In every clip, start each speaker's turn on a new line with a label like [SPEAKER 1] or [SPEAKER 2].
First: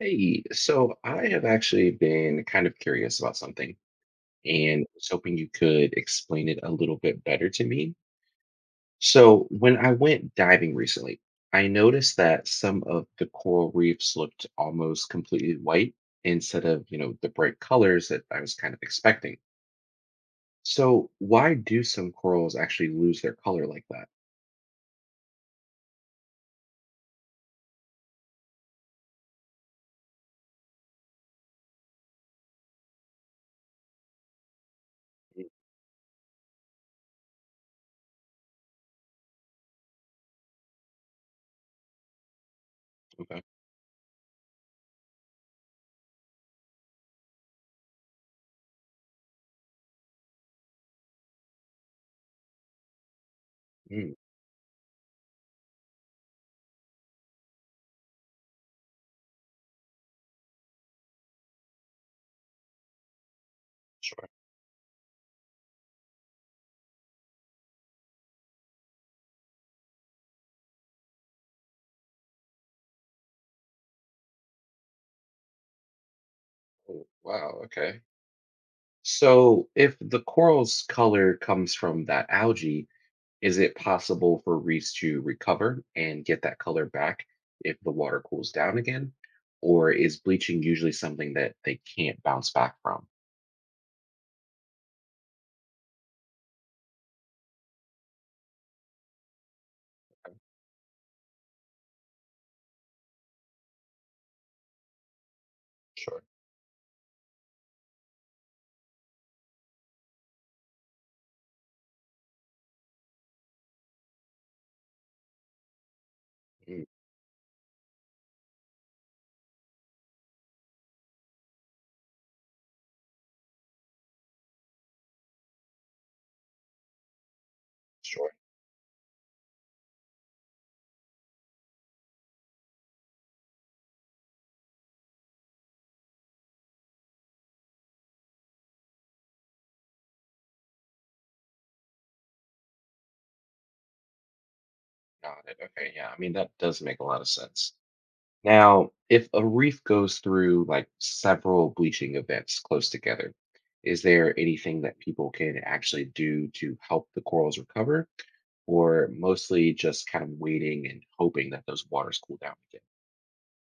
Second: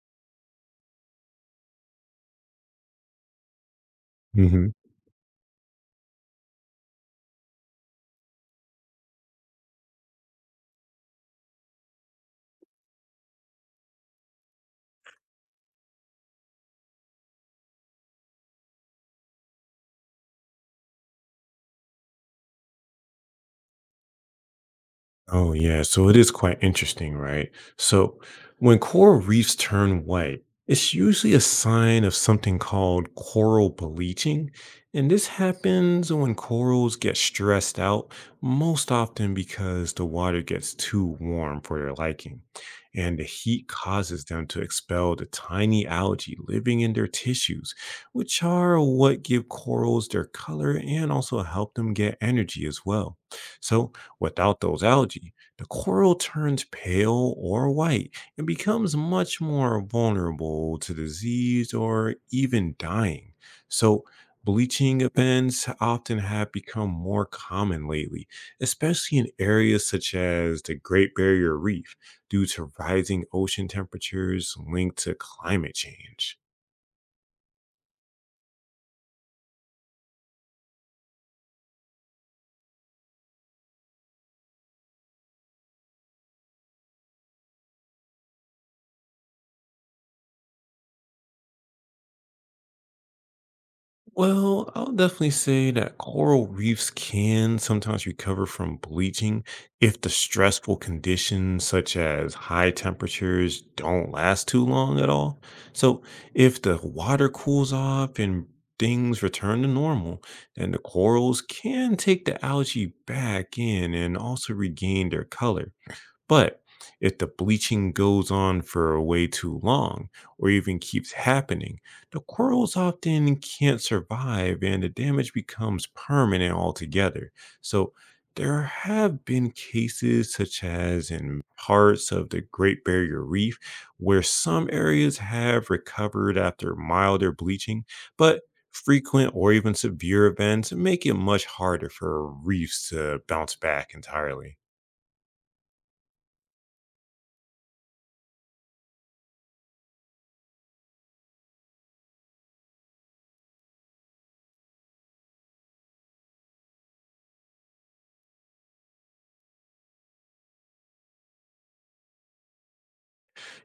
[SPEAKER 1] Hey, so I have actually been kind of curious about something
[SPEAKER 2] Hmm.
[SPEAKER 1] and was hoping you could explain it a little bit better to me. So, when I went diving recently, I noticed that some of the coral reefs looked almost completely white instead of, the bright colors that I was kind of expecting. So, why do some corals actually lose their color like that?
[SPEAKER 2] Oh, yeah. So it is quite interesting, right? So when coral reefs turn white, it's usually a sign of something called coral bleaching. And this
[SPEAKER 1] Mm.
[SPEAKER 2] happens when corals get stressed out, most often because the water gets too warm for their liking. And the
[SPEAKER 1] Okay.
[SPEAKER 2] heat causes them to expel the tiny algae living in their tissues, which are what give corals their color and also help them get energy as well. So,
[SPEAKER 1] Mm,
[SPEAKER 2] without those algae, the coral turns pale or white and becomes much more vulnerable to disease or even dying. So,
[SPEAKER 1] sure.
[SPEAKER 2] bleaching events often have become more common lately, especially in areas such as the Great Barrier Reef, due to rising ocean temperatures linked to climate change.
[SPEAKER 1] Oh, wow. Okay. So, if the coral's color comes from that algae, is it possible for reefs to recover and get that color back if the water cools down again? Or is bleaching usually something that they can't bounce back from?
[SPEAKER 2] Well, I'll definitely say that coral reefs can sometimes recover from bleaching if the stressful conditions, such as high temperatures, don't last too long at all. So,
[SPEAKER 1] Sure.
[SPEAKER 2] if the water cools off and things return to normal, then the corals can take the algae back in and also regain their color. But
[SPEAKER 1] Mm.
[SPEAKER 2] if the bleaching goes on for way too long or even keeps happening, the corals often can't survive and the damage becomes permanent altogether. So
[SPEAKER 1] Sure.
[SPEAKER 2] there have been cases such as in parts of the Great Barrier Reef where some areas have recovered after milder bleaching, but frequent or even severe events make it much harder for reefs to bounce back entirely.
[SPEAKER 1] Got it. Okay. Yeah. I mean, that does make a lot of sense. Now, if a reef goes through like several bleaching events close together, is there anything that people can actually do to help the corals recover, or mostly just kind of waiting and hoping that those waters cool down again?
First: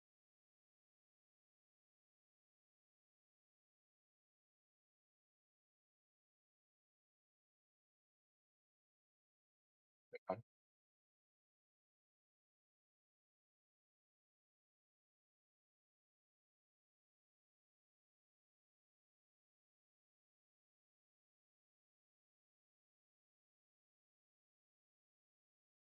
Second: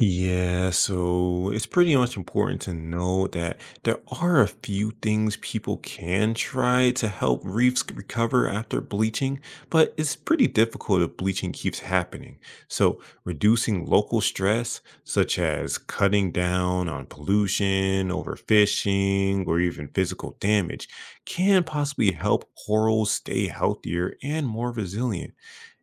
[SPEAKER 2] Yeah, so it's pretty much important to know that there are a few things people can try to help reefs recover after bleaching, but it's pretty difficult if bleaching keeps happening. So, reducing local stress, such as cutting down on pollution, overfishing, or even physical damage, can possibly help corals stay healthier and more resilient.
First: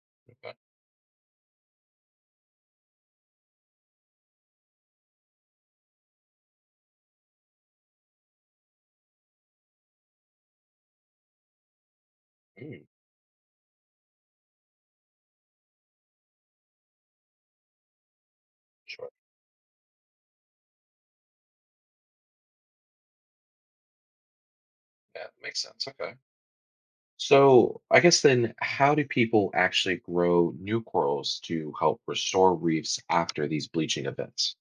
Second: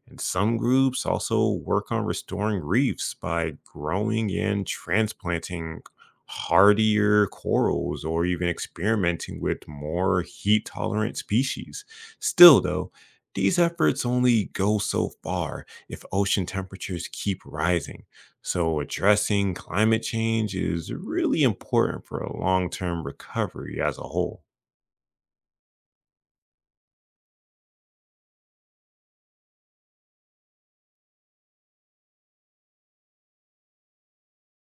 [SPEAKER 2] And
[SPEAKER 1] Okay.
[SPEAKER 2] some groups also work on restoring reefs by growing and transplanting hardier corals or even experimenting with more heat tolerant species. Still,
[SPEAKER 1] Okay.
[SPEAKER 2] though, these efforts only go so far if ocean temperatures keep rising. So,
[SPEAKER 1] Sure.
[SPEAKER 2] addressing climate change is really important for a long term recovery as a whole.
[SPEAKER 1] Yeah, that makes sense. Okay. So I guess then, how do people actually grow new corals to help restore reefs after these bleaching events?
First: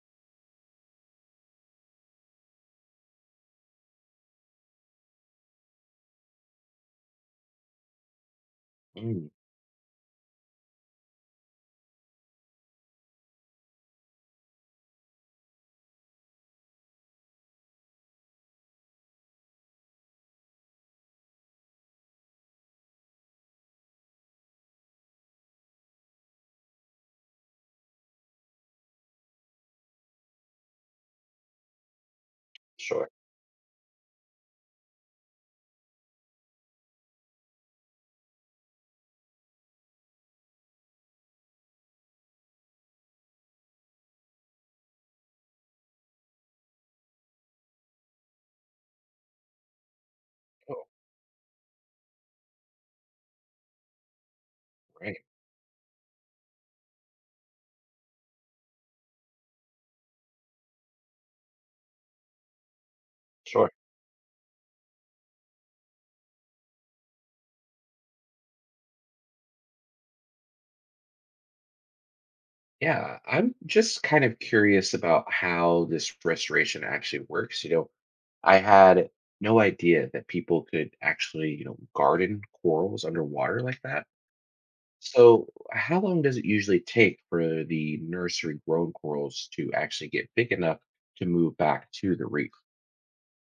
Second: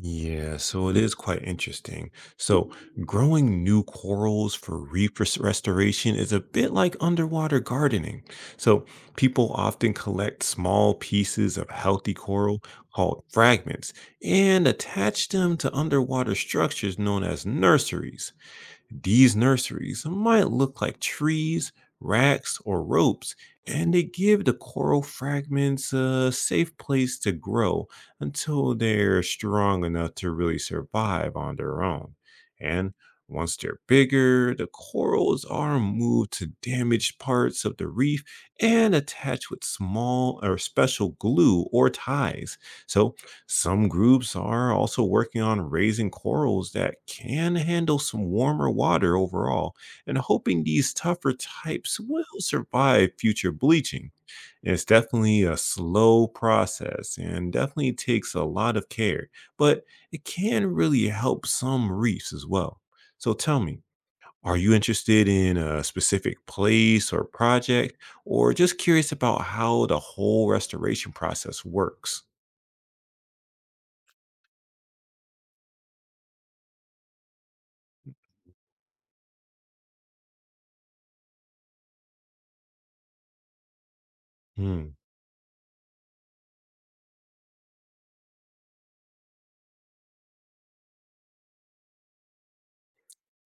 [SPEAKER 2] Yeah, so it is quite interesting. So, growing new corals for reef restoration is a bit like underwater gardening. So,
[SPEAKER 1] Mm,
[SPEAKER 2] people often collect small pieces of healthy coral called fragments and attach them to underwater structures known as nurseries. These nurseries might look like trees, racks, or ropes, and they give the coral fragments a safe place to grow until they're strong enough to really survive on their own. And
[SPEAKER 1] sure.
[SPEAKER 2] once they're bigger, the corals are moved to damaged parts of the reef and attached with small or special glue or ties. So some groups are also working on raising corals that can handle some warmer water overall and hoping
[SPEAKER 1] Oh,
[SPEAKER 2] these tougher types will survive future bleaching. It's
[SPEAKER 1] right.
[SPEAKER 2] definitely a slow process and definitely takes a lot of care, but it can really help some reefs as well. So tell
[SPEAKER 1] Sure.
[SPEAKER 2] me, are you interested in a specific place or project, or just curious about how the whole restoration process works?
[SPEAKER 1] Yeah, I'm just kind of curious about how this restoration actually works. I had no idea that people could actually, garden corals underwater like that.
[SPEAKER 2] Hmm.
[SPEAKER 1] So, how long does it usually take for the nursery grown corals to actually get big enough to move back to the reef?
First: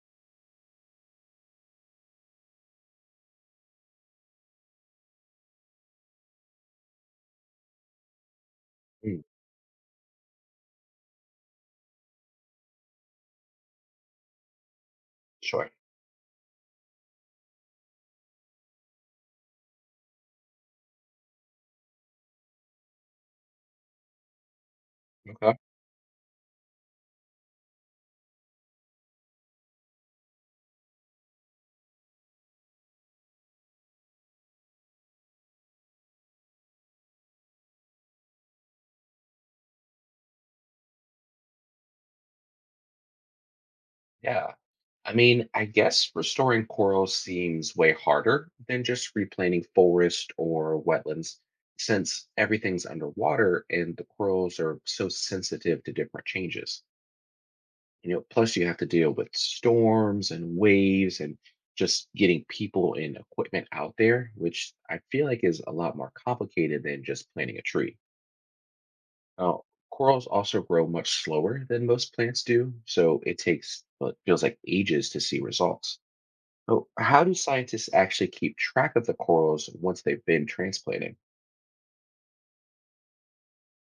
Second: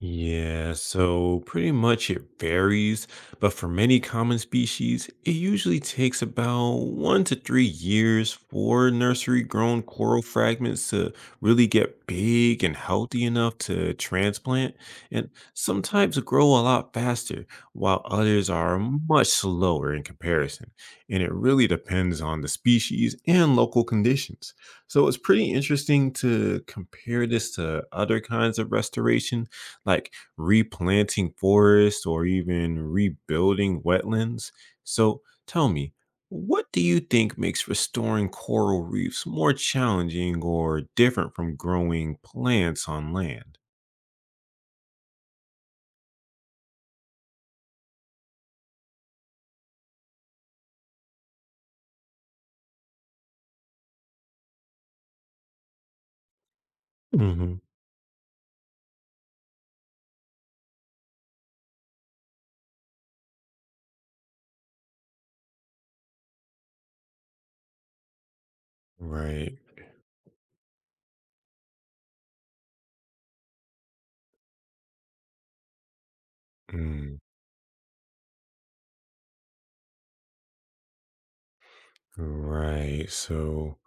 [SPEAKER 2] Yeah, so pretty much it varies, but for many common species, it usually takes about 1 to 3 years for
[SPEAKER 1] Mm,
[SPEAKER 2] nursery grown coral fragments to really get big and healthy enough to transplant. And
[SPEAKER 1] sure.
[SPEAKER 2] some types grow a lot faster, while others are much slower in comparison. And it really depends on the species and local conditions. So it's pretty
[SPEAKER 1] Okay.
[SPEAKER 2] interesting to compare this to other kinds of restoration like replanting forests or even rebuilding wetlands. So tell me, what do you think makes restoring coral reefs more challenging or different from growing plants on land?
[SPEAKER 1] Yeah. I mean, I guess restoring corals seems way harder than just replanting forest or wetlands, since everything's underwater and the corals are so sensitive to different changes.
[SPEAKER 2] Hmm.
[SPEAKER 1] Plus you have to deal with storms and waves and just getting people and equipment out there, which I feel like is a lot more complicated than just planting a tree.
[SPEAKER 2] Right.
[SPEAKER 1] Now corals also grow much slower than most plants do, so it takes what feels like ages to see results. So
[SPEAKER 2] Mm,
[SPEAKER 1] how do scientists actually keep track of the corals once they've been transplanted?
[SPEAKER 2] right.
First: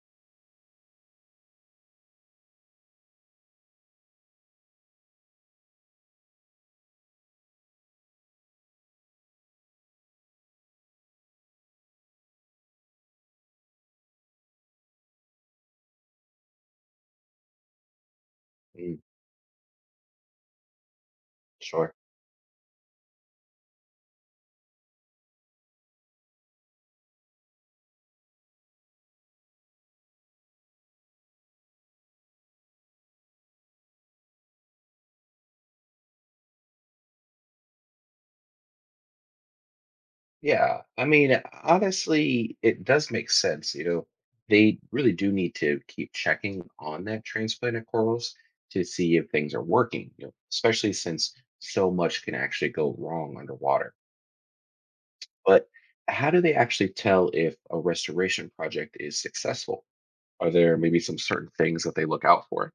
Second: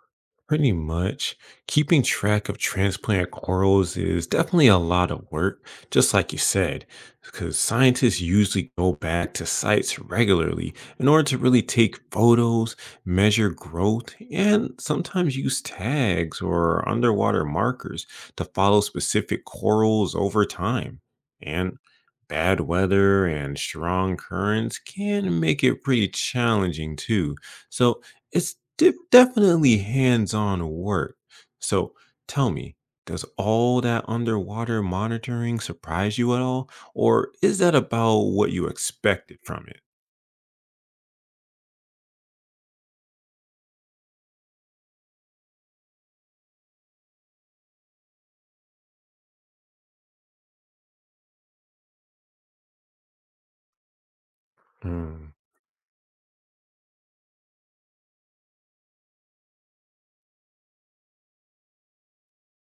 [SPEAKER 2] Pretty much. Keeping track of transplant corals is definitely a lot of work, just like you said, because scientists usually go back to sites regularly in order to really take photos, measure growth, and sometimes use tags or underwater markers to follow
[SPEAKER 1] Mm,
[SPEAKER 2] specific corals over time. And
[SPEAKER 1] sure.
[SPEAKER 2] bad weather and strong currents can make it pretty challenging too. So it's de definitely hands-on work. So tell me, does all that underwater monitoring surprise you at all, or is that about what you expected from it?
[SPEAKER 1] Yeah, I mean, honestly, it does make sense. They really do need to keep checking on that transplanted corals to see if things are working, especially since so much can actually go wrong underwater. But how do they actually tell if a restoration project is successful? Are there maybe some certain things that they look out for?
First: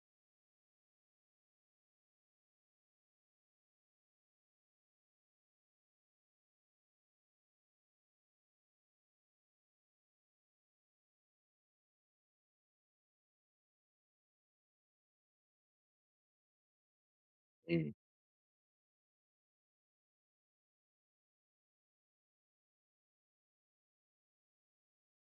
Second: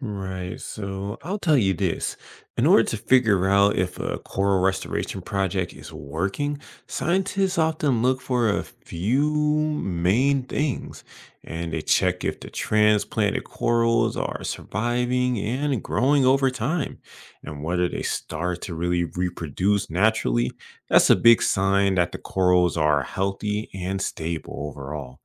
[SPEAKER 2] Right. So I'll tell you this. In order to figure out if a coral restoration project is working, scientists often look for a few main things and they check if the transplanted corals are surviving and growing over time and whether
[SPEAKER 1] Mm,
[SPEAKER 2] they start to really reproduce naturally. That's a big sign that the corals are healthy and stable overall.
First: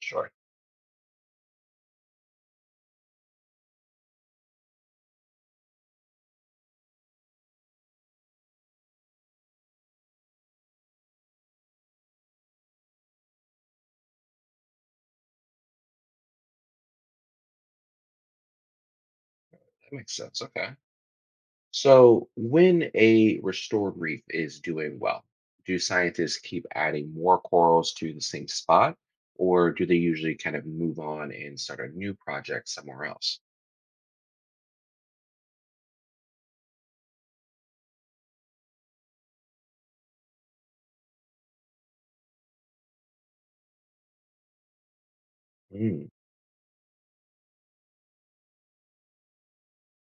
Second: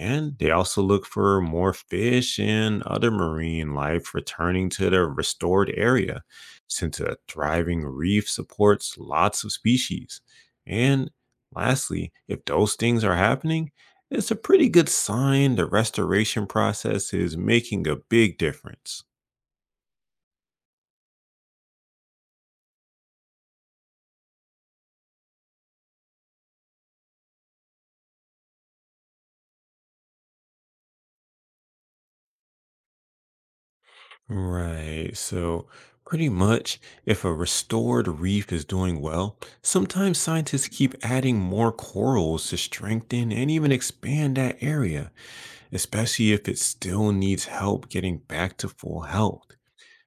[SPEAKER 1] sure,
[SPEAKER 2] they also look for more fish and other marine life returning to the restored area, since a thriving reef supports lots of species. And lastly, if those things are happening, it's a pretty good sign the restoration process is making a big difference.
[SPEAKER 1] that makes sense. Okay. So, when a restored reef is doing well, do scientists keep adding more corals to the same spot, or do they usually kind of move on and start a new project somewhere else?
[SPEAKER 2] Right. So, pretty much, if a restored reef is doing well, sometimes scientists keep adding more corals to strengthen and even expand that area,
[SPEAKER 1] Mm,
[SPEAKER 2] especially if it still needs help getting back to full health.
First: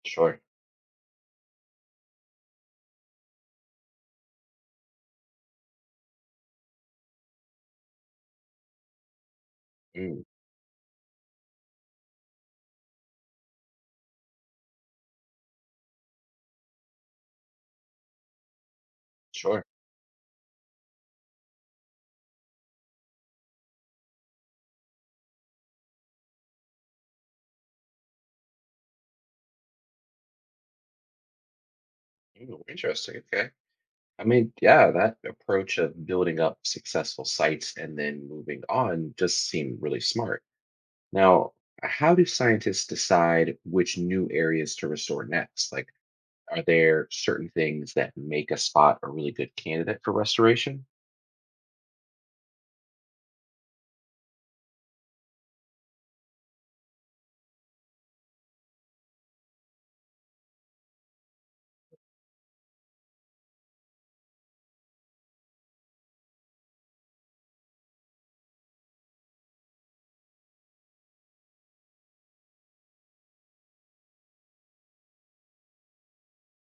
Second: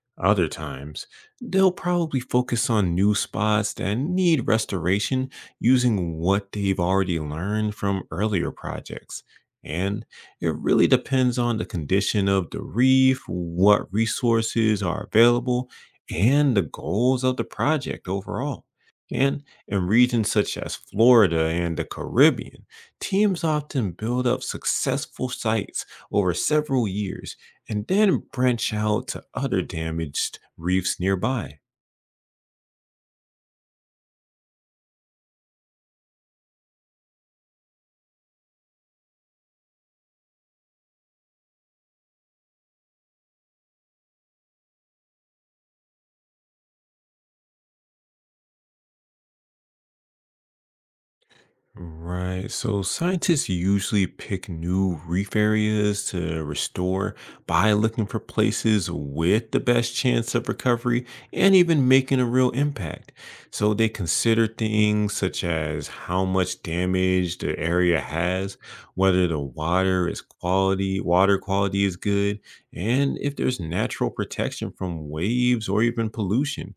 [SPEAKER 1] sure.
[SPEAKER 2] Other times, they'll probably focus on new spots that need restoration using what they've already learned from earlier projects. And
[SPEAKER 1] Mm,
[SPEAKER 2] it really depends on the condition of the reef, what resources are available, and the goals of the project overall. And
[SPEAKER 1] sure.
[SPEAKER 2] in regions such as Florida and the Caribbean, teams often build up successful sites over several years and then branch out to other damaged reefs nearby.
[SPEAKER 1] Mm, interesting. Okay. I mean, yeah, that approach of building up successful sites and then moving on just seem really smart. Now, how do scientists decide which new areas to restore next? Like, are there certain things that make a spot a really good candidate for restoration?
[SPEAKER 2] Right. So scientists usually pick new reef areas to restore by looking for places with the best chance of recovery and even making a real impact. So they consider things such as how much damage the area has, whether the water is quality, water quality is good, and if there's natural protection from waves or even pollution,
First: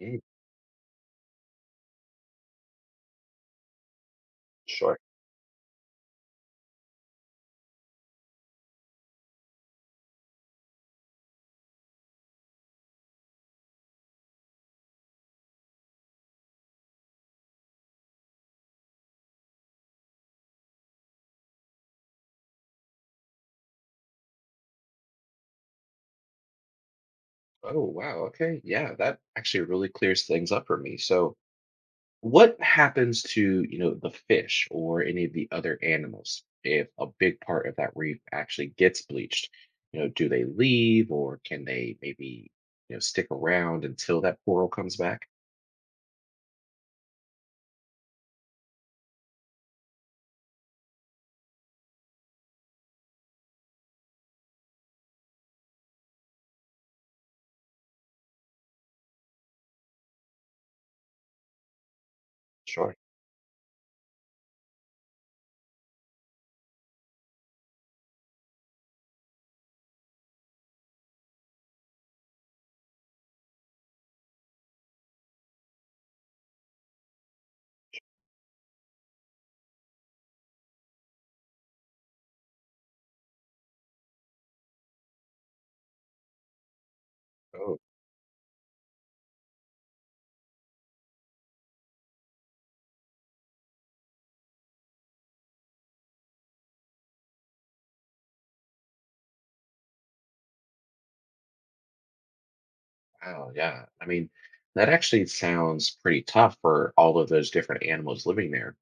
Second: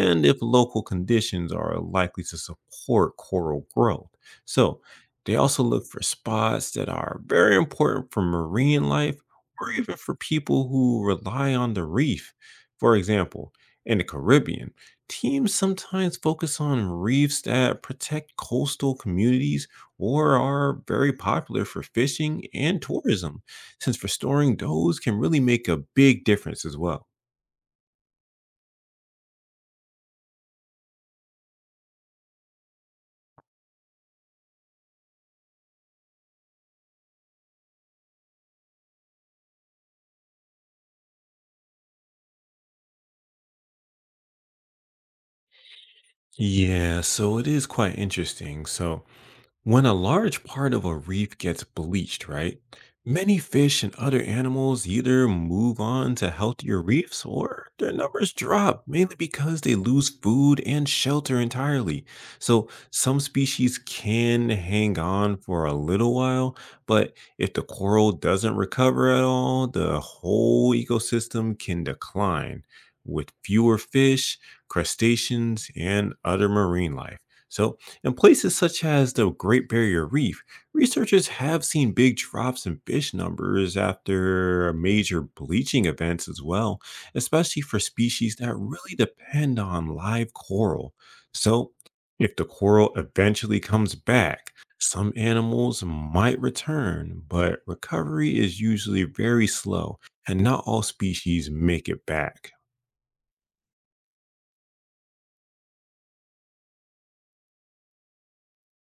[SPEAKER 1] Mm,
[SPEAKER 2] if local conditions are likely to support coral growth. So
[SPEAKER 1] sure.
[SPEAKER 2] they also look for spots that are very important for marine life or even for people who rely on the reef. For example, in the Caribbean, teams sometimes focus on reefs that protect coastal communities or are very popular for fishing and tourism, since restoring those can really make a big difference as well.
[SPEAKER 1] Oh, wow. Okay. Yeah, that actually really clears things up for me. So, what happens to, the fish or any of the other animals if a big part of that reef actually gets bleached? Do they leave or can they maybe, stick around until that coral comes back?
[SPEAKER 2] Yeah, so it is quite interesting. So, when a large part of a reef gets bleached, right? Many fish and other animals either move on to healthier reefs or their numbers drop, mainly because they lose food and shelter entirely. So,
[SPEAKER 1] Sure.
[SPEAKER 2] some species can hang on for a little while, but if the coral doesn't recover at all, the whole ecosystem can decline with fewer fish, crustaceans, and other marine life. So, in places such as the Great Barrier Reef, researchers have seen big drops in fish numbers after major bleaching events as well, especially for
[SPEAKER 1] Oh,
[SPEAKER 2] species that really depend on live coral. So, if the coral eventually comes back, some animals might return, but recovery is usually very slow, and not all species make it back.
[SPEAKER 1] wow. Yeah. I mean, that actually sounds pretty tough for all of those different animals living there.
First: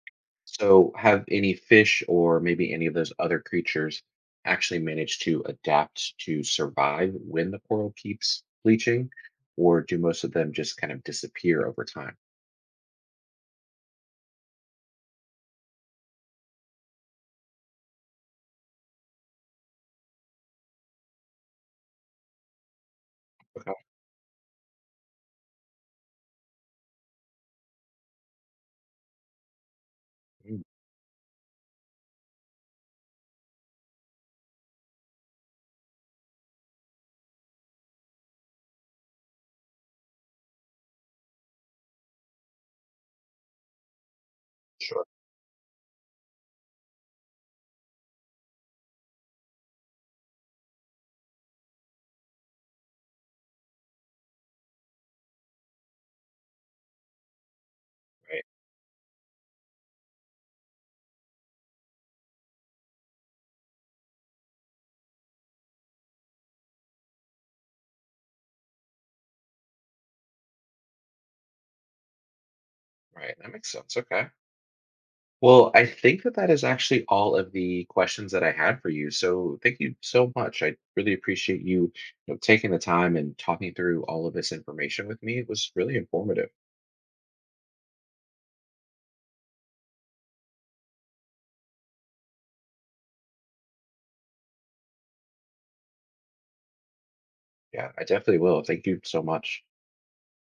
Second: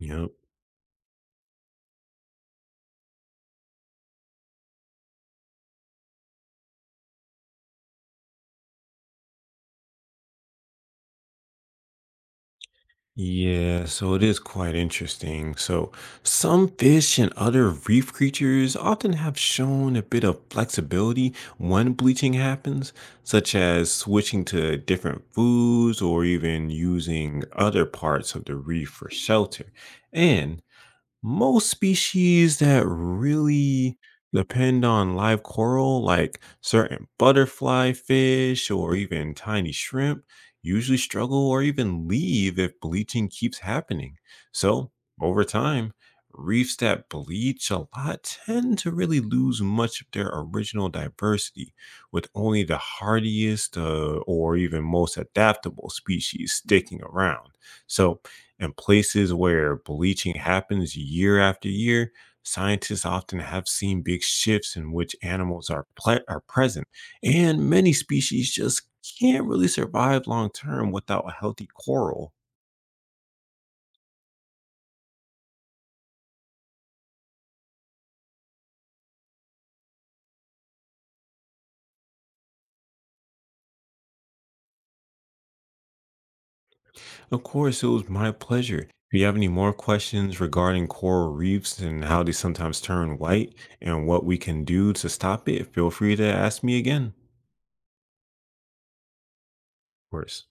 [SPEAKER 2] You know,
[SPEAKER 1] So, have any fish or maybe any of those other creatures actually managed to adapt to survive when the coral keeps bleaching, or do most of them just kind of disappear over time?
[SPEAKER 2] yeah, so it is quite interesting. So, some fish and other reef creatures often have shown a bit of flexibility when bleaching happens, such
[SPEAKER 1] Okay.
[SPEAKER 2] as switching to different foods or even using other parts of the reef for shelter.
[SPEAKER 1] Mm.
[SPEAKER 2] And most species that really depend on live coral, like certain butterfly fish or even tiny shrimp, usually struggle or even leave if bleaching keeps happening. So,
[SPEAKER 1] Sure.
[SPEAKER 2] over time, reefs that bleach a lot tend to really lose much of their original diversity, with only the hardiest or even most adaptable species sticking around. So,
[SPEAKER 1] Right,
[SPEAKER 2] in places where bleaching happens year after year, scientists often have seen big shifts in which animals are present, and many species just can't really survive long term without a healthy coral.
[SPEAKER 1] right. That makes sense. Okay. Well, I think that that is actually all of the questions that I had for you. So, thank you so much. I really appreciate you, taking the time and talking through all of this information with me. It was really informative.
[SPEAKER 2] Of course, it was my pleasure. If you have any more questions regarding coral reefs and how they sometimes turn white and what we can do to stop it, feel free to ask me again. Of
[SPEAKER 1] Yeah, I definitely will. Thank you so much.
[SPEAKER 2] course.